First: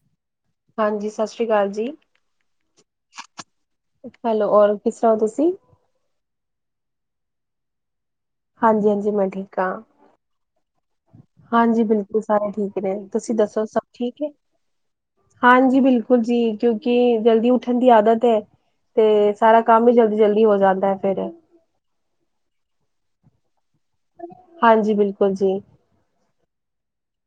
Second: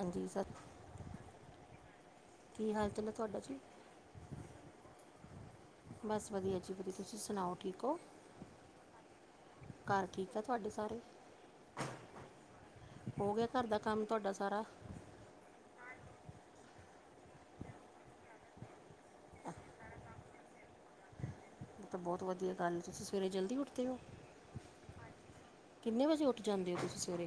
ਹਾਂਜੀ ਸਬ ਹਾਂਜੀ, ਸਤਿ ਸ਼੍ਰੀ ਅਕਾਲ ਜੀ। ਕੀ ਹਾਲ ਚਾਲ ਨੇ ਤੁਹਾਡਾ ਜੀ ਹੈਲੋ ਔਰ ਕਿਸਰਾ ਹੋ ਤੁਸੀਂ। ਬਸ ਵਧੀਆ ਜੀ ਤੁਸੀਂ ਸੁਣਾਓ ਠੀਕ ਹੋ ਹਾਂਜੀ-ਹਾਂਜੀ ਮੈਂ ਠੀਕ ਹਾਂ। ਘਰ ਠੀਕ ਆ ਤੁਹਾਡੇ ਸਾਰੇ? ਹਾਂਜੀ ਬਿਲਕੁਲ ਸਾਰੇ ਠੀਕ ਨੇ ਹੋ ਤੁਸੀਂ ਗਿਆ ਦੱਸੋ ਘਰ ਦਾ ਸਭ ਕੰਮ ਠੀਕ ਹੈ ਤੁਹਾਡਾ ਸਾਰਾ ਹਾਂਜੀ ‌, ਬਿਲਕੁਲ ਜੀ ਕਿਉਂਕਿ ਜਲਦੀ ਉੱਠਣ ਦੀ ਆਦਤ ਹੈ। ਤੇ ਸਾਰਾ ਕੰਮ ਵੀ ਜਲਦੀ-ਜਲਦੀ ਹੋ ਜਾਂਦਾ ਹੈ। ਫੇਰ ਤਾਂ ਬਹੁਤ ਵਧੀਆ ਗੱਲ ਤੁਸੀਂ ਸਵੇਰੇ ਜਲਦੀ ਉੱਠਦੇ ਹੋ। ਹਾਂਜੀ, ਬਿਲਕੁਲ ਜੀ। ਕਿੰਨੇ ਵਜੇ ਉੱਠ ਜਾਂਦੇ ਹੋ ਤੁਸੀਂ ਸਵੇਰੇ।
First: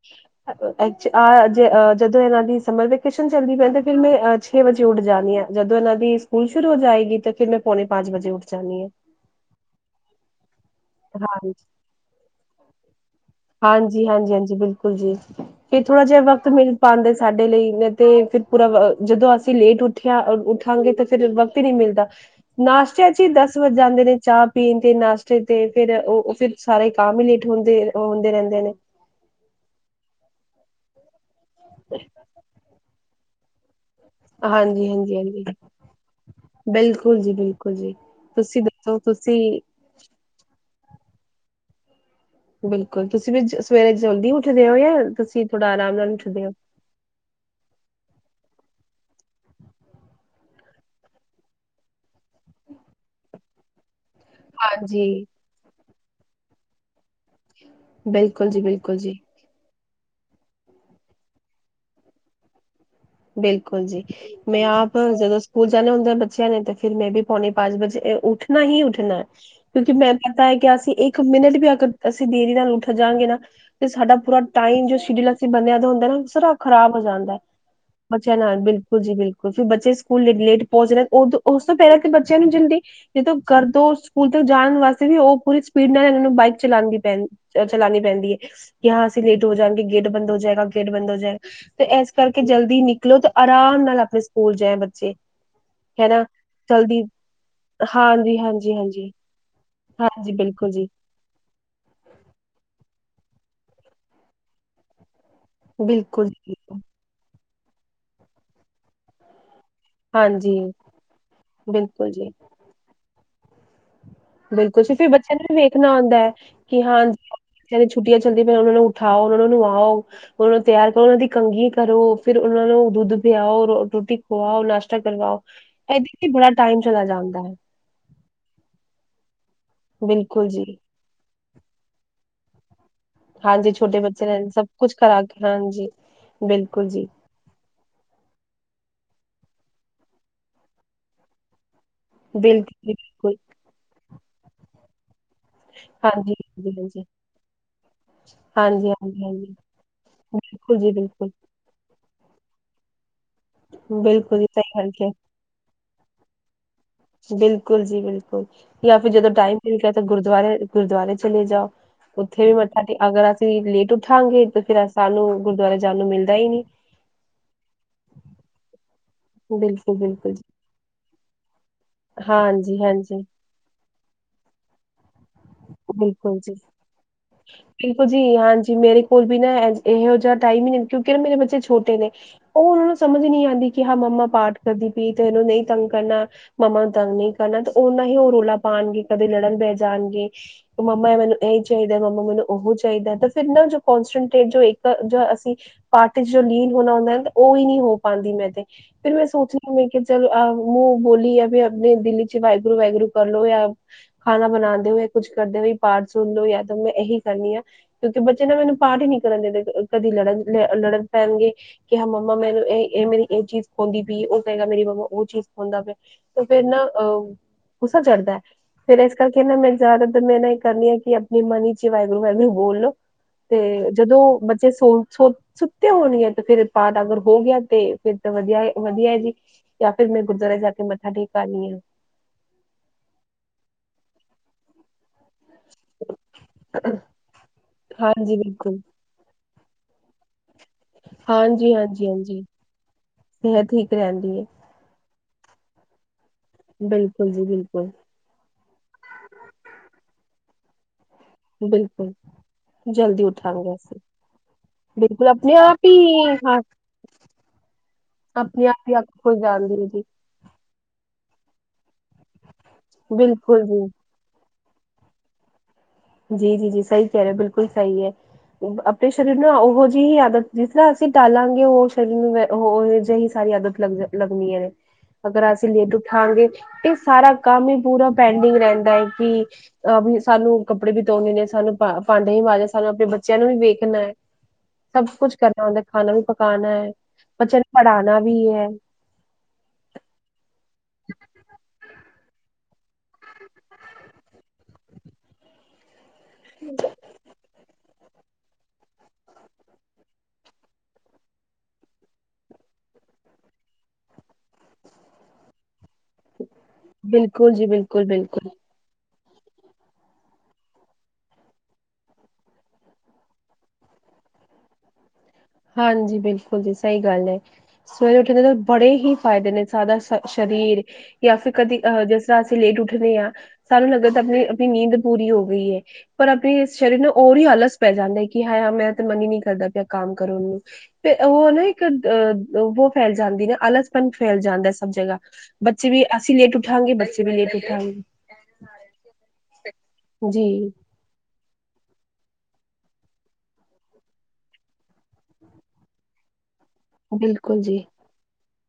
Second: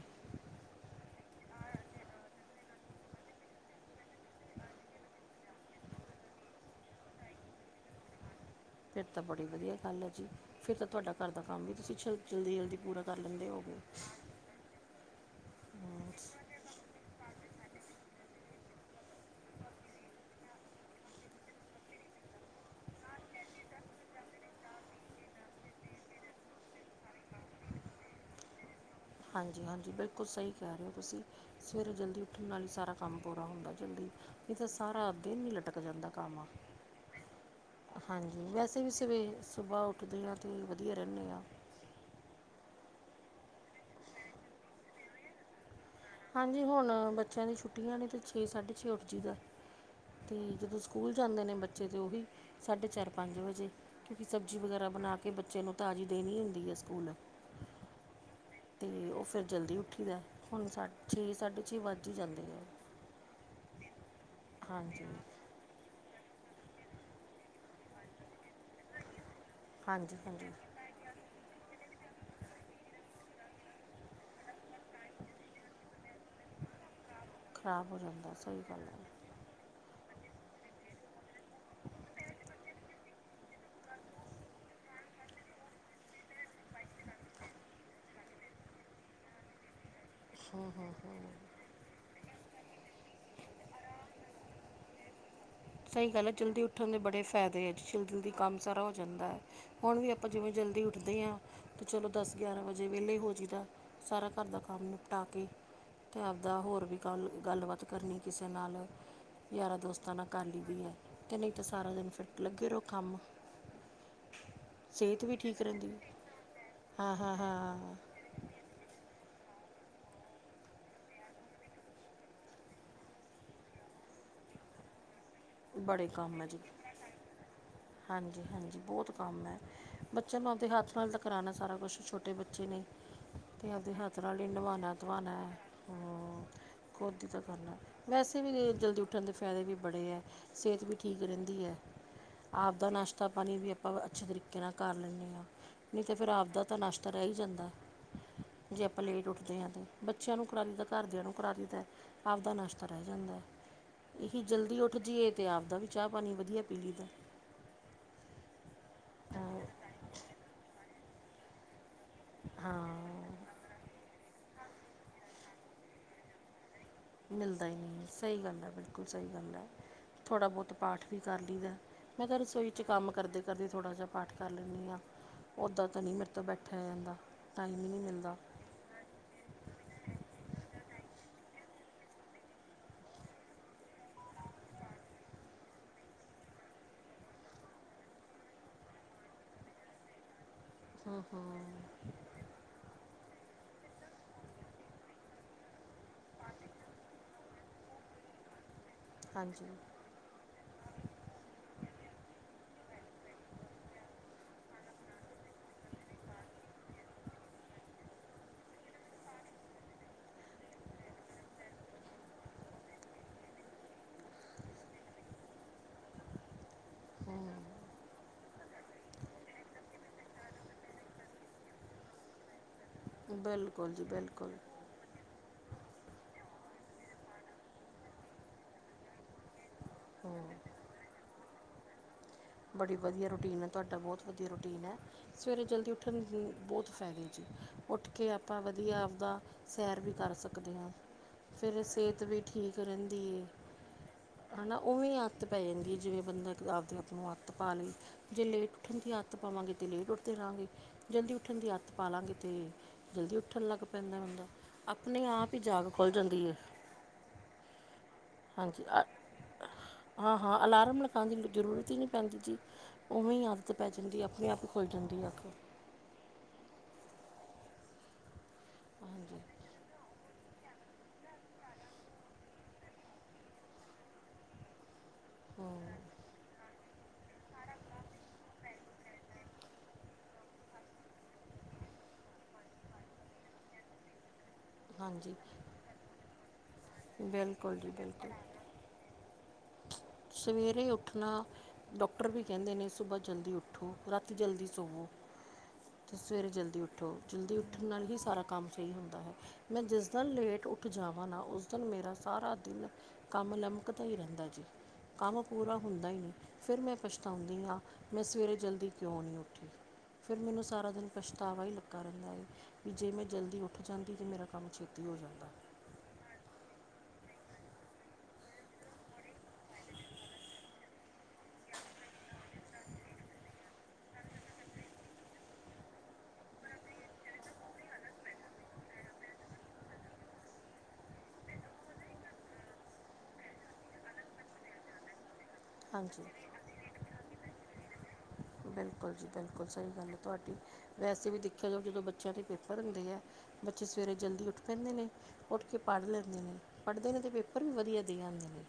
ਆ ਆ ਜਦੋਂ ਇਹਨਾਂ ਦੀ ਸਮਰ ਵੈਕੇਸ਼ਨ ਚੱਲਦੀ ਪੈਂ ਤੇ ਫਿਰ ਮੈਂ ਅਛਾੱ। ਛੇ ਵਜੇ ਉਠਜਾਂਦੀ ਹਾਂ ਜਦੋਂ ਇਹਨਾਂ ਦੀ ਸਕੂਲ ਸ਼ੁਰੂ ਹੋ ਜਾਏਗੀ ਤੇ ਫੇਰ ਮੈਂ ਪੌਣੇ ਪੰਜ ਵਜੇ ਉੱਠ ਜਾਂਦੀ ਹਾਂ। ਫੇਰ ਤਾਂ ਬੜੀ ਵਧੀਆ ਗੱਲ ਹੈ ਜੀ ਫੇਰ ਤਾਂ ਤੁਹਾਡਾ ਘਰ ਦਾ ਹਾਂਜੀ ਕੰਮ ਵੀ ਤੁਸੀਂ ਛੋ, ਜਲਦੀ-ਜਲਦੀ ਪੂਰਾ ਕਰ ਲੈਂਦੇ ਹੋਗੇ ਹਾਂਜੀ ਹਾਂਜੀ ਬਿਲਕੂਲ। ਹਾਂਜੀ, ਫਿਰ ਥੋੜਾ ਹਮ, ਜਿਹਾ ਵਕਤ ਮਿਲ ਪਾਉਂਦੇ ਸਾਡੇ ਲਈ ਤੇ ਫਿਰ ਪੂਰਾ ਜਦੋਂ ਅਸੀਂ ਲੇਟ ੳਠ ਉੱਠਿਆ ਔਰ ਉੱਠਾਂਗੇ ਤਾਂ ਫਿਰ ਵਕਤ ਹੀ ਨਹੀਂ ਮਿਲਦਾ ਨਾਸ਼ਤੇ ਚ ਹੀ ਦਸ ਵੱਜ ਜਾਂਦੇ ਨੇ ਚਾਹ ਪੀਣ ਤੇ ਨਾਸ਼ਤੇ ਚ। ਤੇ ਫਿਰ ਉਹ ਫਿਰ ਸਾਰੇ ਕਮ ਹੀ ਲੇਟ ਹੁੰਦੇ, ਹੁੰਦੇ ਰਹਿੰਦੇ ਨੇ ਹਾਂਜੀ ਹਾਂਜੀ ਬਿਲਕੁਲ ਸਹੀ ਕਹਿ ਰਹੇ ਹੋ ਤੁਸੀਂ ਸਵੇਰੇ ਜਲਦੀ ਉੱਠਣ ਨਾਲ ਹੀ ਸਾਰਾ ਕਮ ਕੰਮ ਪੂਰਾ ਹੁੰਦਾ ਜਲਦੀ। ਕਿਥੇ ਹਾਂਜੀ ਸਾਰਾ ਹਾਂਜੀ ਦਿਨ ਹਾਂਜੀ ਹੀ ਲਟਕ ਜਾਂਦਾ ਕੰਮ। ਬਿਲਕੁਲ ਜੀ ਬਿਲਕੁਲ ਜੀ ਹਾਂਜੀ ਤੁਸੀਂ ਵੈਸੇ ਅੇ ਵੀਂ ਦੱਸੋ ਸਵੇਂ ਤੁਸੀਂ ਸੁਬਾਹ ਉੱਠਦੇ ਹਾਂ ਤੇ ਵਧੀਆ ਰਹਿੰਨੇ ਹਾਂ ਬਿਲਕੁਲ ਤੁਸੀਂ ਵੀ ਸਵੇਰੇ ਜਲਦੀ ਉੱਠਦੇ ਹੋ ਤੁਸੀਂ ਥੋੜਾ ਆਰਾਮ ਨਾਲ ਉੱਠਦੇ ਹੋ ਹਾਂਜੀ, ਹੁਣ ਬੱਚਿਆਂ ਦੀ ਛੁੱਟੀਆਂ ਨੇ ਤੇ ਛੇ ਸਾਢੇ ਛੇ ਉੱਠ ਜਾਏਦਾ ਹੈ। ਅਤੇ ਜਦੋਂ ਸਕੂਲ ਜਾਂਦੇ ਨੇ ਬੱਚੇ ਤਾਂ ਉਹੀ ਸਾਢੇ ਚਾਰ ਪੰਜ ਵਜੇ ਕਿਉਂਕਿ ਸਬਜ਼ੀ ਵਗੈਰਾ ਹਾਂਜੀ ਬਣਾ ਕੇ ਬੱਚਿਆਂ ਨੂੰ ਤਾਜ਼ੀ ਦੇਣੀ ਹੁੰਦੀ ਹੈ ਸਕੂਲ, ਬਿਲਕੁ ਜੀ ਬਿਲਕਲ, ਅਤੇ ਉਹ ਫਿਰ ਜਲਦੀ ਉੱਠੀਦਾ ਹੁਣ ਸਾ ਛੇ ਸਾਢੇ ਛੇ ਵੱਜ ਹੀ ਜਾਂਦੇ ਨੇ। ਬਿਲਕੁਲ ਜੀ, ਮੈਂ ਆਪ ਜਦੋਂ ਸਕੂਲ ਜਾਣੇ ਹੁੰਦੇ ਬੱਚਿਆਂ ਨੇ, ਤੇ ਫੇਰ ਮੈਂ ਵੀ ਪੌਣੇ ਪੰਜ ਵਜੇ ਉੱਠ ਮੈਂ ਹੀ ਉੱਠਣਾ, ਕਿਉਂਕਿ ਮੈਂ ਹਾਂਜੀ ਪਤਾ ਹਾਂਜੀ ਹੈ, ਕਿ ਅਸੀਂ ਇੱਕ ਇੱਕ ਮਿੰਟ ਵੀ ਅਗਰ ਅਸੀਂ ਦੇਰੀ ਨਾਲ ਉੱਠ ਜਾਾਂਗੇ ਨਾ ਤੇ ਸਾਡਾ ਪੂਰਾ ਟਾਈਮ, ਜੋ ਸ਼ਡਲਸੀ ਬੰਦਿਆਂ ਦਾ ਹੁੰਦਾ ਨਾਂ, ਸਾਰਾ ਖਰਾਬ ਹੋ ਜਾਂਦਾ। ਖ਼ਰਾਬ ਹੋ ਜਾਂਦਾ ਬੱਚਿਆਂ ਨਾਲ ਸਹੀ ਗੱਲ ਬਿਲਕੁਲ ਹੈ ਜੀ ਬਿਲਕੁਲ ਕਿਉਕਿ ਬੱਚੇ ਸਕੂਲ ਲੇਟ ਪਹੁੰਚ ਨਾ, ਉਸ ਤੋਂ ਪਹਿਲਾਂ ਬੱਚਿਆਂ ਨੂੰ ਜਲਦੀ ਜਦੋਂ ਕਰਦੋ ਸਕੂਲ ਤੋਂ ਜਾਣ ਵਾਸਤੇ ਵੀ, ਉਹ ਪੂਰੀ ਫਿਰ ਨਾ ਇਹਨਾਂ ਨੂੰ, ਬਾਈਕ ਚਲਾਣੀ ਪੈਂਦੀ ਹੈ। ਸੀ ਲੇਟ ਹੋ ਜਾਣਗੇ, ਗੇਟ ਬੰਦ ਹੋ ਜਾਏਗਾ, ਗੇਟ ਬੰਦ ਹੋ ਜਾਏਗਾ, ਤੇ ਇਸ ਕਰਕੇ ਜਲਦੀ ਨ ਲੋ, ਤੇ ਆਰਾਮ ਨਾਲ ਆਪਣੇ ਸਕੂਲ ਜਾਏ ਬੱਚੇ। ਸਹੀ ਗੱਲ ਹੈ, ਜਲਦੀ ਉੱਠਣ ਦੇ ਬੜੇ ਫ਼ਾਇਦੇ ਹੈ‌, ਜਲਦੀ ਜਲਦੀ ਹਾਂਜੀ ਕੰਮ ਹਾਂਜੀ ਸਾਰਾ ਹੋ ਹਾਂਜੀ ਜਾਂਦਾ ਹੈ ਹੁਣ ਵੀ ਆਪਾਂ ਹਾਂਜੀ ਜਿਵੇਂ ਬਿਲਕੁਲ ਜਲਦੀ ਜੀ ਉੱਠਦੇ ਹਾਂ। ਤੇ ਚਲੋ ਦਸ ਗਿਆਰਾਂ ਵਜੇ ਵਿਹਲੇ ਹੋ ਜਾਈਦਾ, ਸਾਰਾ ਘਰ ਦਾ ਕੰਮ ਨਿਪਟਾ ਕੇ ਤੇ ਬਿਲਕੁਲ ਜੀ ਆਪਦਾ ਹੋਰ ਵੀ ਗੱਲ ਗੱਲਬਾਤ ਕਰਨੀ ਕਿਸ਼ੇ ਨਾਲ, ਯਾਰਾਂ ਦੋਸਤਾਂ ਨਾਲ। ਹਾਂਜੀ ਕਰਲੀ ਦੀ ਐ, ਤੇ ਨਹੀਂ ਤੇ ਸਾਰਾ ਦਿਨ ਬਿਲਕੁਲ ਫਿਰ ਜੀ ਲੱਗੇ ਰਹੋ ਕੰਮ ਬਿਲਕੁਲ ਜੀ, ਫਿਰ ਸਿਹਤ ਬੱਚਿਆਂ ਨੂੰ ਵੀ ਠੀਕ ਰਹਿੰਦੀ ਵੇਖਣਾ ਆਉਂਦਾ ਹੈ, ਕਿ ਹਾਂ ਹਾਂਜੀ ਹਾਂ ਬੱਚਿਆਂ ਨੂੰ ਹਾਂ ਛੁੱਟੀਆਂ ਚ ਚਲਦੀ ਫੇਰ ਉਹਨਾ ਨੂੰ ਉਠਾਓ, ਉਹਨਾਂ ਨੂੰ ਨਵਾਉ ਉਹਨਾਂ ਨੂੰ ਤਿਆਰ ਕਰੋ, ਉਹਦੀ ਕੰਘੀ ਕਰੋ, ਫਿਰ ਉਹਨਾਂ ਨੂੰ ਦੁੱਧ ਪਿਆਓ, ਰੋਟੀ ਖਵਾਓ ਨਾਸ਼ਤਾ ਕਰਵਾਓ। ਬੜੇ ਇਹਦੇ ਈ ਕੰਮ ਹੈ ਬੜਾ ਜੀ ਟਾਈਮ ਚਲਾ ਜਾਂਦਾ ਹੈ। ਹਾਂਜੀ ਹਾਂਜੀ, ਬਹੁਤ ਕੰਮ ਹੈ, ਬੱਚਿਆਂ ਬਿਲਕੁਲ ਨੂੰ ਜੀ ਆਪਦੇ ਹੱਥ ਨਾਲ ਕਰਾਉਣਾ' ਸਾਰਾ ਕੁਛ, ਛੋਟੇ ਬੱਚੇ ਨੇ, ਹਾਂਜੀ ਤੇ ਆਪਦੇ ਛੋਟੇ ਹੱਥ ਬੱਚੇ ਨਾਲ ਨੇ ਹੀ ਸਭ ਕੁਛ ਨਵਾਉਣਾ ਕਰਾ ਧਵਾਉਣਾ, ਕੇ ਹਾਂਜੀ ਹੂ ਬਿਲਕੁਲ ਜੀ ਖ਼ੁਦ। ਤਾਂ ਕਰਨਾ, ਵੈਸੇ ਵੀ ਜਲਦੀ ਉੱਠਣ ਦੇ ਫਾਇਦੇ ਵੀ ਬੜੇ ਹੈ, ਸਿਹਤ ਵੀ ਠੀਕ ਰਹਿੰਦੀ ਹੈ ਆਪ ਬਿਲਕੁਲ ਦਾ ਜੀ ਨਾਸ਼ਤਾ ਬਿਲਕੁਲ ਪਾਣੀ ਵੀ ਆਪਾਂ, ਅੱਛੇ ਤਰੀਕੇ ਨਾਲ ਕਰ ਲੈਂਨੇ ਆਂ। ਨਹੀਂ ਤੇ, ਫਿਰ ਹਾਂਜੀ ਆਪਦਾ ਤਾਂ ਹਾਂਜੀ ਨਾਸ਼ਤਾ ਰਹਿ ਹੀ ਜਾਂਦਾ। ਜੇ ਹਾਂਜੀ ਹਾਂਜੀ ਆਪਾਂ ਹਾਂਜੀ ਲੇਟ ਹਾਂਜੀ ਉੱਠਦੇ ਆਂ ਤੇ, ਬੱਚਿਆਂ ਨੂੰ ਕਰਾਦੀ ਬਿਲਕੁਲ ਦਾ, ਜੀ ਘਰਦਿਆਂ ਬਿਲਕੁਲ ਨੂੰ ਕਰਾਦੀ ਦਾ ਆਪਦਾ ਨਾਸ਼ਤਾ ਰਹਿ ਜਾਂਦਾ, ਬਿਲਕੁਲ ਇਹੀ ਜੀ ਸਹੀ ਜਲਦੀ ਗੱਲ ਉੱਠ ਕਿਹਾ ਜਾਈਏ ਤੇ ਆਪਦਾ ਵੀ ਚਾਹ ਪਾਣੀ ਵਧੀਆ ਪੀ ਲੀ ਦਾ ਐ। ਬਿਲਕੁਲ ਜੀ ਬਿਲਕੁਲ, ਲੈ ਫਿਰ ਜਦੋਂ ਟਾਈਮ ਲਈਦਾ ਮਿਲ ਗਿਆ, ਤਾਂ ਗੁਰਦੁਆਰੇ ਗੁਰੂਦੁਆਰੇ ਚਲੇਂ ਜਾਓ, ਉੱਥੇ ਵੀ ਮੱਥਾ, ਅਗਰ ਹਾਂ ਅਸੀਂ ਲੇਟ ਉੱਠਾਂਗੇ, ਤਾਂ ਫਿਰ ਸਾਨੂੰ ਗੁਰਦੁਆਰੇ ਜਾਣ ਨੂੰ ਮਿਲਦਾ ਹੀ ਨਹੀਂ। ਮਿਲਦਾ ਹੀ ਨਹੀਂ ਹੈ, ਸਹੀ ਗੱਲ ਹੈ, ਬਿਲਕੁਲ ਸਹੀ ਗੱਲ ਹੈ, ਬਿਲਕੁਲ-ਬਿਲਕੁਲ ਜੀ, ਥੋੜ੍ਹਾ ਬਹੁਤ ਪਾਠ ਵੀ ਕਰ ਲਈ ਦਾ ਐ। ਮੈਂ ਤਾਂ ਰਸੋਈ 'ਚ ਕੰਮ ਹਾਂਜੀ-ਹਾਂਜੀ, ਕਰਦੇ ਕਰਦੇ ਵੀ ਥੋੜ੍ਹਾ ਜਿਹਾ ਪਾਠ ਕਰ ਲੈਂਦੀ ਆਂ। ਉੱਦਾਂ ਤਾਂ ਨਹੀਂ ਮੇਰੇ ਬਿਲਕੁਲ ਤੋਂ ਜੀ। ਬੈਠਿਆ ਜਾਂਦਾ, ਟਾਈਮ ਹੀ ਨਹੀਂ ਬਿਲਕੁਲ ਜੀ, ਮਿਲਦਾ ਹਾਂਜੀ ਮੇਰੇ ਕੋਲ ਵੀ ਨਾ ਇਹੋ ਜਿਹਾ ਟਾਈਮ ਈ ਨੀ, ਕਿਉਂਕਿ ਨਾ, ਮੇਰੇ ਬੱਚੇ ਛੋਟੇ ਨੇਂ ਉਹ ਉਹਨਾ ਨੂੰ ਸਮਝ ਨਹੀਂ ਆਉਂਦੀ, ਕਿ ਹਾਂ ਮੰਮਾ ਪਾਠ ਕਰਦੀ ਪੀ, ਤੇ ਇਹਨਾ ਨੂੰ ਨਹੀਂ ਤੰਗ ਕਰਨਾ। ਮਮਾਂ ਨੂੰ ਤੰਗ ਨਹੀਂ ਕਰਨਾ, ਤੇ ਉਹਨਾ ਹੀ ਉਹ ਰੌਲਾ ਪਾਉਣਗੇ, ਕਦੇ ਲੜਨ ਬੈ ਜਾਣਗੇ। ਮੰਮਾ ਹਮ ਮੈਨੂੰ ਇਹ ਹੀ ਚਾਹੀਦਾ ਹੈਂ, ਮੰਮਾ ਮੈਨੂੰ ਉਹ ਚਾਹੀਂਦਾ, ਤਾਂ ਫਿਰ ਨਾ ਕੋਨਸਨਟ੍ਰੇਟ, ਜੋ ਅਸੀਂ ਪਾਠ ਇਚ, ਜੋ ਲੀਨ ਹੋਣਾ ਹੁੰਦਾ ਔ ਉਹੀ ਨਹੀਂ ਹੋ ਪਾਉਂਦੀ ਮੈਂ ਤੇ, ਫਿਰ ਮੈਂ ਹਾਂਜੀ ਸੋਚਣੀ, ਮੈਂ ਕਿਹਾ ਚੱਲ ਮੁੰਹੋਂ ਬੋਲੀ ਏ, ਆਪਣੇ ਦਿਲ ਚ ਵਾਹਿਗੁਰੂ ਵਾਹਿਗੁਰੂ ਕਰ ਲਓ, ਯਾ ਖਾਣਾ ਬਣਾਉਂਦੇ ਹੋਏ, ਕੁੱਝ ਕਰਦੇ ਹੋਏ, ਪਾਠ ਸੁਣ ਲੋ ਯਾ ਤਾਂ ਮੈਂ ਇਹੀ ਕਰਨੀ ਆ ਕਿਉਂਕਿ ਬੱਚੇ ਨਾ ਮੈਨੂੰ ਪਾਠ ਹੀ ਨਹੀਂ ਕਰਨ ਦੇਦੇ, ਕਦੀ ਲੜਨ ਲ ਲੜਨ ਪੈਣਗੇ ਕਿ ਹਾਂ ਮੰਮਾ ਮੈਨੂੰ ਇਹ ਇਹ ਮੇਰੀ ਇਹ ਚੀਜ਼ ਖੋਦੀ ਪਈ ਏ, ਉਹ ਕਹੇਗਾ ਮੇਰੀ ਮੰਮਾ ਉਹ ਚੀਜ਼ ਖੋਦਾ ਪਿਆ ਤੇ ਫੇਰ ਨਾ ਅਹ ਗੁੱਸਾ ਚੜ੍ਹਦਾ, ਫੇਰ ਇਸ ਕਰਕੇ ਨਾ ਮੈਂ ਜ਼ਿਆਦਾ ਤਾਂ ਮੈਂ ਨਾ ਏ ਕਰਨੀ ਆਂ, ਕਿ ਆਪਣੀ ਮਨ ਇਚ ਈ ਵਾਹਿਗੁਰੂ ਵਾਹਿਗੁਰੂ ਬੋਲ ਲੋ। ਤੇ ਬਿਲਕੁਲ ਜੀ ਜਦੋਂ ਬਿਲਕੁਲ ਬੱਚੇ ਸੋਣ ਸੋ, ਸੁੱਤੇ ਹੋਣਗੇ, ਤੇ ਫੇਰ ਪਾਠ ਅਗਰ ਹੋ ਗਿਆ, ਤੇ ਫੇਰ ਤੇ ਵਧੀਆ ਵਧੀਆ ਹੈ ਜੀ ਜਾਂ ਫਿਰ ਮੈਂ ਹਮ ਗੁਰਦੁਆਰਾ ਜਾ ਕੇ ਮੱਥਾ ਟੇਕ ਆ ਆਨੀ ਆਂ ਬੜੀ ਵਧੀਆ ਰੂਟੀਨ ਹੈ, ਤੁਹਾਡਾ ਬਹੁਤ ਵਧੀਆ ਰੂਟੀਨ ਹੈ ਸਵੇਰੇ ਜਲਦੀ ਉੱਠਣ ਦੇ, ਬਹੁਤ ਫ਼ਾਇਦੇ ਜੀ, ਉੱਠ ਕੇ ਹਾਂਜੀ ਆਪਾਂ ਬਿਲਕੁਲ ਵਧੀਆ ਆਪਦਾ। ਸੈਰ ਵੀ ਕਰ ਸਕਦੇ ਹਾਂ ਹਾਂਜੀ ਫਿਰ ਹਾਂਜੀ ਸਿਹਤ ਵੀ ਹਾਂਜੀ ਠੀਕ ਰਹਿੰਦੀ ਸਿਹਤ ਠੀਕ ਰਹਿੰਦੀ ਹੈ ਹੈਨਾ ਉਵੇਂ ਆਂ। ਆਦਤਾਂ ਪੈ ਜਾਂਦੀ ਹੈ ਜਿਵੇਂ ਬੰਦਾ ਕਿਤਾਬ ਦੇ ਆਪ ਨੂੰ ਬਿਲਕੁਲ ਜੀ ਹੱਥ ਪਾ ਬਿਲਕੁਲ ਲਈਦਾ। ਜੇ ਲੇਟ ਉੱਠਣ ਦੀ ਆਦਤ ਪਾਵਾਂਗੇ ਤਾਂ ਲੇਟ ਉਠਦੇ ਰਹਾਂਗੇ ਜਲਦੀ ਉੱਠਣ ਦੀ ਆਦਤ ਪਾ ਬਿਲਕੁਲ ਲਾਂਗੇ ਤੇ ਜਲਦੀ ਉਠਣ ਉਠਾਂਗੇ ਲੱਗ ਅਸੀਂ ਪੈਂਦਾ ਹੁੰਦਾ ਆਪਣੇ ਆਪ ਹੀ ਜਾਗ ਖੁੱਲ੍ਹ ਜਾਂਦੀ ਹੈ। ਆਪਣੀ ਆਹੋ ਜਾਣਦੀ ਹੈ ਜੀ ਤੁਸੀਂ ਹਾਂ-ਹਾਂ ਅਲਾਰਮ ਲਗਾਉਣ ਦੀ ਜ਼ਰੂਰਤ ਹੀ ਨਹੀਂ ਪੈਂਦੀ ਜੀ ਉਵੇਂ ਹੀ ਬਿਲਕੁਲ ਆਦਤ ਜੀ ਪੈ ਜਾਂਦੀ ਆਪਣੇ ਆਪ ਖੁੱਲ੍ਹ ਜਾਂਦੀ ਅੱਖ ਜੀ-ਜੀ-ਜੀ ਸਹੀ ਕਹਿ ਰਹੇ ਬਿਲਕੁਲ ਸਹੀ ਹੈ ਆਪਣੇ ਸਰੀਰ ਹਾਂਜੀ ਨੂੰ ਉਹੋ ਜਿਹੀ ਹੀ ਆਦਤ ਜਿਸ ਤਰ੍ਹਾਂ ਅਸੀਂ ਟਾਲਾਂਗੇ ਉਹ ਸਰੀਰ ਨੂੰ ਉਹ ਜਿਹੀ ਸਾਰੀ ਆਦਤ ਲੱਗ ਲੱਗਣੀ ਐ। ਅਗਰ ਅਸੀਂ ਹਮ, ਲੇਟ ਉਠਾਂਗੇ ਇਹ ਸਾਰਾ ਕੰਮ ਹੀ ਪੂਰਾ ਪੈਂਡਿੰਗ ਰਹਿੰਦਾ ਹੈ ਕਿ ਅਹ ਵੀ ਸਾਨੂੰ ਕੱਪੜੇ ਵੀ ਧੋਣੇ ਨੇ ਸਾਨੂੰ ਭਾਂਡੇ ਵੀ ਮਾਜ਼ਨੇ ਸਾਨੂੰ ਆਪਣੇ ਬੱਚਿਆਂ ਨੂੰ ਵੀ ਵੇਖਣਾ। ਸਭ ਹਾਂਜੀ ਕੁਛ ਕਰਨਾ ਹੁੰਦਾ ਖਾਣਾ ਵੀ ਪਕਾਣਾ ਹੈ ਬੱਚਿਆਂ ਬਿਲਕੁਲ ਨੂੰ ਜੀ ਪੜ੍ਹਾਣਾ ਬਿਲਕੁਲ ਵੀ ਹੈ। ਸਵੇਰੇ ਉਠਣਾ ਡਾਕਟਰ ਵੀ ਕਹਿੰਦੇ ਨੇ ਸੁਬਾਹ ਜ਼ਲਦੀ ਉਠੋ ਰਾਤੀ ਜ਼ਲਦੀ ਸੋਵੋ। ਅਤੇ ਸਵੇਰੇ ਜਲਦੀ ਉਠੋ ਜਲਦੀ ਉਠਣ ਨਾਲ ਹੀ ਸਾਰਾ ਕੰਮ ਸਹੀ ਹੁੰਦਾ ਹੈ ਮੈਂ ਜਿਸ ਦਿਨ ਲੇਟ ਉਠ ਉਠ ਜਾਵਾਂ ਨਾ ਉਸ ਦਿਨ ਮੇਰਾ ਸਾਰਾ ਦਿਨ ਕੰਮ ਲਮਕਦਾ ਹੀ ਰਹਿੰਦਾ ਜੇ। ਕੰਮ ਪੂਰਾ ਹੁੰਦਾ ਹੀ ਨਹੀਂ ਫਿਰ ਮੈਂ ਬਿਲਕੁਲ ਪਛਤਾਉਂਦੀ ਜੀ ਹਾਂ ਬਿਲਕੁਲ ਮੈਂ ਬਿਲਕੁਲ ਸਵੇਰੇ ਜ਼ਲਦੀ ਕਿਉਂ ਨਹੀਂ ਉੱਠੀ। ਫਿਰ ਮੈਨੂੰ ਸਾਰਾ ਦਿਨ ਪਛਤਾਵਾ ਹੀ ਲੱਗਾ ਰਹਿੰਦਾ ਏ। ਜੇ ਮੈਂ ਜਲਦੀ ਉਠ ਜਾਂਦੀ ਤਾਂ ਮੇਰਾ ਕੰਮ ਛੇਤੀ ਹੋ ਜਾਂਦਾ। ਹਾਂਜੀ ਬਿਲਕੁਲ ਜੀ ਸਹੀ ਗੱਲ ਏ। ਸਵੇਰੇ ਉਠਣ ਦੇ ਤਾਂ ਬੜੇ ਹੀ ਫਾਇਦੇ ਨੇ ਸਾਡਾ ਸ ਸਰੀਰ ਜਾਂ ਫਿਰ ਕਦੀ ਅਹ ਜਿਸ ਤਰ੍ਹਾਂ ਅਸੀਂ ਲੇਟ ਉਠਦੇ ਹਾਂ ਸਾਨੂੰ ਲੱਗਦਾ ਆਪਣੀ ਨੀਂਦ ਪੂਰੀ ਹੋ ਗਈ ਹੈ। ਪਰ ਆਪਣੇ ਸਰੀਰ ਨਾਲ ਔਰ ਹੀ ਆਲਸ ਪੈ ਜਾਂਦਾ ਹੈ ਕਿ ਹ ਮੈਂ ਤਾਂ ਮਨ ਹੀ ਕਰਦਾ ਪਿਆ ਕੰਮ ਕਰਨ ਨੂੰ ਤੇ ਉਹ ਨਾ ਇੱਕ ਅਹ ਉਹ ਫੈਲ ਜਾਂਦੀ ਨਾ ਆਲਸ ਪਨ ਫੈਲ ਜਾਂਦਾ ਸਭ ਜਗ੍ਹਾ ਬੱਚੇ ਵੀ ਹਾਂਜੀ ਅਸੀਂ ਲੇਟ ਉਠਾਂਗੇ ਬੱਚੇ ਵੀ ਲੇਟ ਉਠਾਂਗ ਬਿਲਕੁਲ ਜੀ ਬਿਲਕੁਲ ਸਹੀ ਗੱਲ ਏ ਤੁਹਾਡੀ ਜੀ ਵੈਸੇ ਵੀ ਦੇਖਿਆ ਜਾਵੇ ਜਦੋਂ ਬੱਚਿਆਂ ਦੇ ਪੇਪਰ ਹੁੰਦੇ ਹੈ। ਬੱਚੇ ਸਵੇਰੇ ਜਲਦੀ ਉਠ ਪੈਂਦੇ ਨੇ ਉਠ ਕੇ ਪੜ੍ਹ ਲੈਂਦੇ ਨੇ। ਪੜ੍ਹਦੇ ਨੇ ਅਤੇ ਬਿਲਕੁਲ ਪੇਪਰ ਵੀ ਜੀ ਵਧੀਆਂ ਦੇ ਆਂਦੇ ਨੇ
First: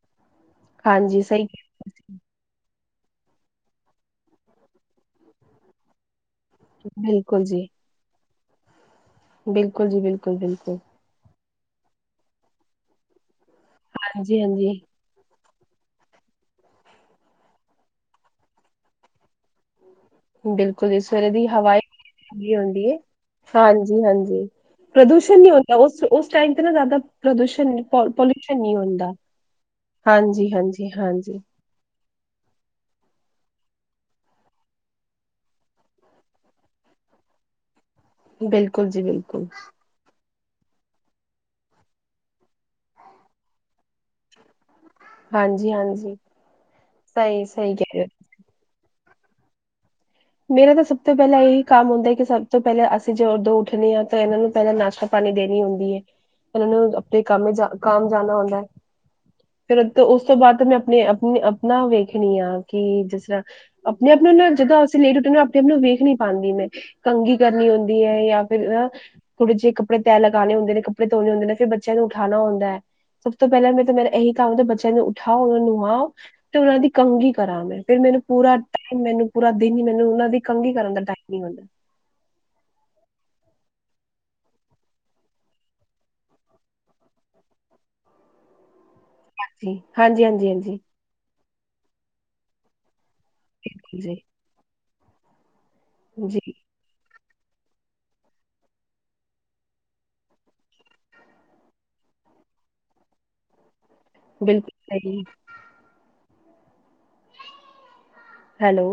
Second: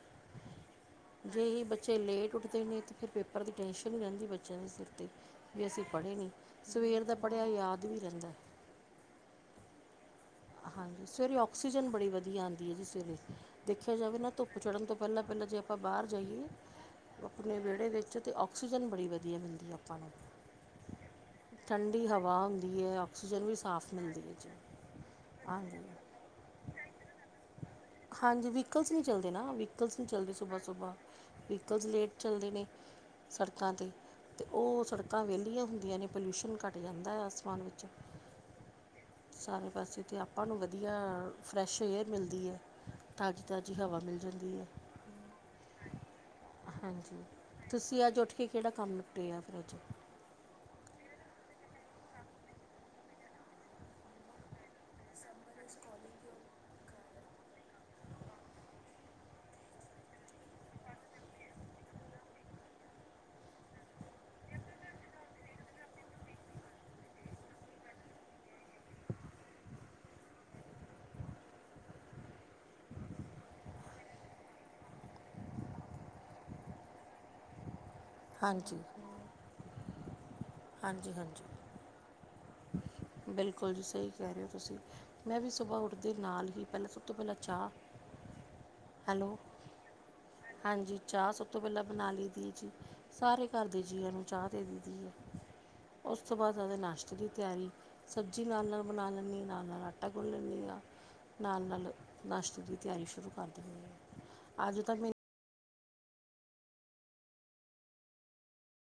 ਹਾਂਜੀ ਜੇ ਸਹੀ ਇਹ ਬੱਚ ਜੇ ਲੇਟ ਉਠਦੇ ਨੇ ਤਾਂ ਫਿਰ ਪੇਪਰ ਦੀ ਟੈਂਸ਼ਨ ਹੀ ਰਹਿੰਦੀ ਬੱਚਿਆਂ ਦੇ ਸਿਰ ਤੇ ਵੀ ਅਸੀਂ ਪੜ੍ਹੇ ਨਹੀਂ। ਸਵੇਰੇ ਦਾ ਬਿਲਕੁਲ ਪੜ੍ਹਿਆ ਜੀ ਯਾਦ ਵੀ ਰਹਿੰਦਾ। ਬਿਲਕੁਲ ਜੀ ਬਿਲਕੁਲ-ਬਿਲਕੁਲ ਹਾਂਜੀ ਸਵੇਰੇ ਆਕਸੀਜਨ ਬੜੀ ਵਧੀਆ ਆਂਦੀ ਹੈ ਜੀ ਸਵੇਰੇ ਦੇਖਿਆ ਜਾਵੇ ਨਾ ਧੁੱਪ ਹਾਂਜੀ-ਹਾਂਜੀ ਚੜਨ ਤੋਂ ਪਹਿਲਾਂ-ਪਹਿਲਾਂ ਜੇ ਆਪਾਂ ਬਾਹਰ ਜਾਈਏ ਆਪਣੇ ਵਿਹੜੇ ਵਿੱਚ ਤਾਂ ਆਕਸੀਜਨ ਬੜੀ ਵਧੀ ਧੀਆ ਮਿਲਦੀ ਆਪਾਂ ਨੂੰ ਬਿਲਕੁਲ ਜੀ ਸਵੇਰੇ ਦੀ ਹਵਾ ਠੰਡੀ ਹਵਾ ਹੁੰਦੀ ਹੈ ਏ। ਆਕਸੀਜਨ ਵੀ ਸਾਫ਼ ਮਿਲਦੀ ਹੈ ਹਾਂਜੀ-ਹਾਂਜੀ ਜੀ ਪ੍ਰਦੂਸ਼ਣ ਨਹੀਂ ਹੁੰਦਾ ਹਾਂਜੀ ਉਸ ਟਾਈਮ ਤੇ ਨਾ ਜ਼ਿਆਦਾ ਪ੍ਰਦੂਸ਼ਣ ਪੋਲੂਸਣ ਨਹੀਂ ਹੁੰਦਾ। ਤੁਸੀਂ ਜਲਦੀ ਸੁਬਾਹ-ਸੁਬਾਹ ਹਾਂਜੀ-ਹਾਂਜੀ-ਹਾਂਜੀ ਤੇ ਕੁਝ ਲੇਟ ਚੱਲਦੇ ਨੇ ਸੜਕਾਂ ਤੇ ਤੇ ਉਹ ਸੜਕਾਂ ਵਿਹਲੀਆਂ ਹੁੰਦੀਆਂ ਨੇ ਪੋਲਿਊਸ਼ਨ ਘੱਟ ਜਾਂਦਾ ਹੈ ਆਸਮਾਨ ਵਿੱਚ ਬਿਲਕੁਲ ਜੀ ਬਿਲਕੁਲ ਸਾਰੇ ਪਾਸੇ ਤੇ ਆਪ ਆਪਾਂ ਨੂੰ ਵਧੀਆ ਫਰੈਸ਼ ਏਅਰ ਮਿਲਦੀ ਹੈ ਤਾਜ਼ੀ-ਤਾਜ਼ੀ ਹਵਾ ਮਿਲ ਜਾਂਦੀ ਹੈ। ਹਾਂਜੀ-ਹਾਂਜੀ ਸਹੀ-ਸਹੀ ਕਹਿ ਰਹੇ ਹੋ। ਕਿ ਕਿਹੜਾ ਕੰਮ ਨੁੱਟੇ ਆ ਫਿਰ ਅਜ ਮੇਰਾ ਨਾ ਸਭ ਤੋਂ ਪਹਿਲਾਂ ਇਹੀ ਕੰਮ ਹੁੰਦਾ ਕਿ ਸਭ ਤੋਂ ਪਹਿਲਾਂ ਅਸੀਂ ਜੇ ਉਦੋਂ ਉਠਣੇ ਆ ਤਾਂ ਇਹਨਾਂ ਨੂੰ ਪਹਿਲਾਂ ਨਾਸ਼ਤਾ ਪਾਣੀ ਦੇਣੀ ਹੁੰਦੀ ਹੈ ਉਹਨਾਂ ਨੂੰ ਆਪਣੇ ਕੰਮ ਕਾਮ ਜਾਣਾ ਹੁੰਦਾ। ਫਿਰ ਉਸ ਤੋਂ ਬਾਅਦ ਮੈਂ ਆਪਣੇ ਆਪਣੀ ਅਪ ਨਾ ਵੇਖਣੀ ਆ ਕਿ ਜਿਸ ਤਰਾਂ ਆਪਣੇ ਆਪਣੇ ਨਾ ਜਿਦਾਂ ਲੇਟ ਉਠੋ ਨਾ ਆਪਣੇ ਆਪ ਨੂੰ ਵੇਖ ਨਹੀਂ ਪਾਂਦੀ ਮੈਂ ਕੰਘੀ ਕਰਨੀ ਹੁੰਦੀ ਹੈ ਜਾਂ ਫਿਰ ਨਾ ਥੋੜੇ ਜੇ ਕੱਪੜੇ ਤੈ ਲਗਾਣੇ ਹੁੰਦੇ ਨੇ ਕੱਪੜੇ ਧੋਣੇ ਹੁੰਦੇ ਨੇ ਫਿਰ ਬੱਚਿਆਂ ਨੂੰ ਉਠਾਉਣਾ ਹੁੰਦਾ। ਸਭ ਤੋਂ ਪਹਿਲਾਂ ਮੈਂ ਤਾਂ ਮੇਰਾ ਇਹੀ ਕੰਮ ਬੱਚਿਆਂ ਨੂੰ ਉਠਾਓ ਉਹ ਨੂੰ ਨਆਓ। ਤੇ ਉਹਨਾਂ ਦੀ ਕੰਗੀ ਕਰਾਂ ਮੈਂ ਫਿਰ ਮੇਨੂੰ ਪੂਰਾ ਹਾਂਜੀ ਟਾਈਮ ਮੈਨੂੰ ਪੂਰਾ ਦਿਨ ਹੀ ਮੈਨੂੰ ਉਹ ਦੀ ਕੰਘੀ ਕਰਨ ਦਾ ਹਾਂਜੀ ਟਾਈਮ ਨਹੀਂ ਹਾਂਜੀ ਮਿਲਦਾ। ਬਿਲਕੁਲ ਸਈ ਕਹਿ ਰਏ ਓ ਤੁਸੀ। ਮੈਂ ਵੀ ਸੁਬਾਹ ਉੱਠਦੀ ਨਾਲ ਹੀ ਪਹਿਲਾਂ ਸਭ ਤੋਂ ਪਹਿਲਾਂ ਚਾਹ, ਹੈਲੋ। ਹਾਂਜੀ, ਹਾਂਜੀ, ਹਾਂਜੀ। ਚਾਹ ਸਭ ਤੋਂ ਪੈਲਾਂ ਬਣਾ ਲਈ ਦੀ ਏ ਜੀ, ਸਾਰੇ ਘਰ ਦੇ ਜੀਆਂ ਜੀ ਨੂੰ ਚਾਹ ਦੇ ਦੀ ੲੈ। ਉਸ ਤੋਂ ਜੀ ਬਾਅਦ ਉਹਦੇ ਨਾਸ਼ ਦੀ ਤਿਆਰੀ ਸਬਜ਼ੀ ਨਾਲ ਨਾਲ ਬਣਾ ਲੈਂਨੀ ਆਂ ਨਾਲ ਨਾਲ ਆਟਾ ਗੁਨ ਲੈਂਨੀ ਆਂ। ਨਾਲ-ਨਾਲ ਨਾਸ਼ਤੇ ਦੀ ਤਿਆਰੀ ਸ਼ੁਰੂ ਕਰ ਦਿਨੀ ਆਂ। ਬਿਲਕੁਲ ਸਹੀ। ਹੈਲੋ।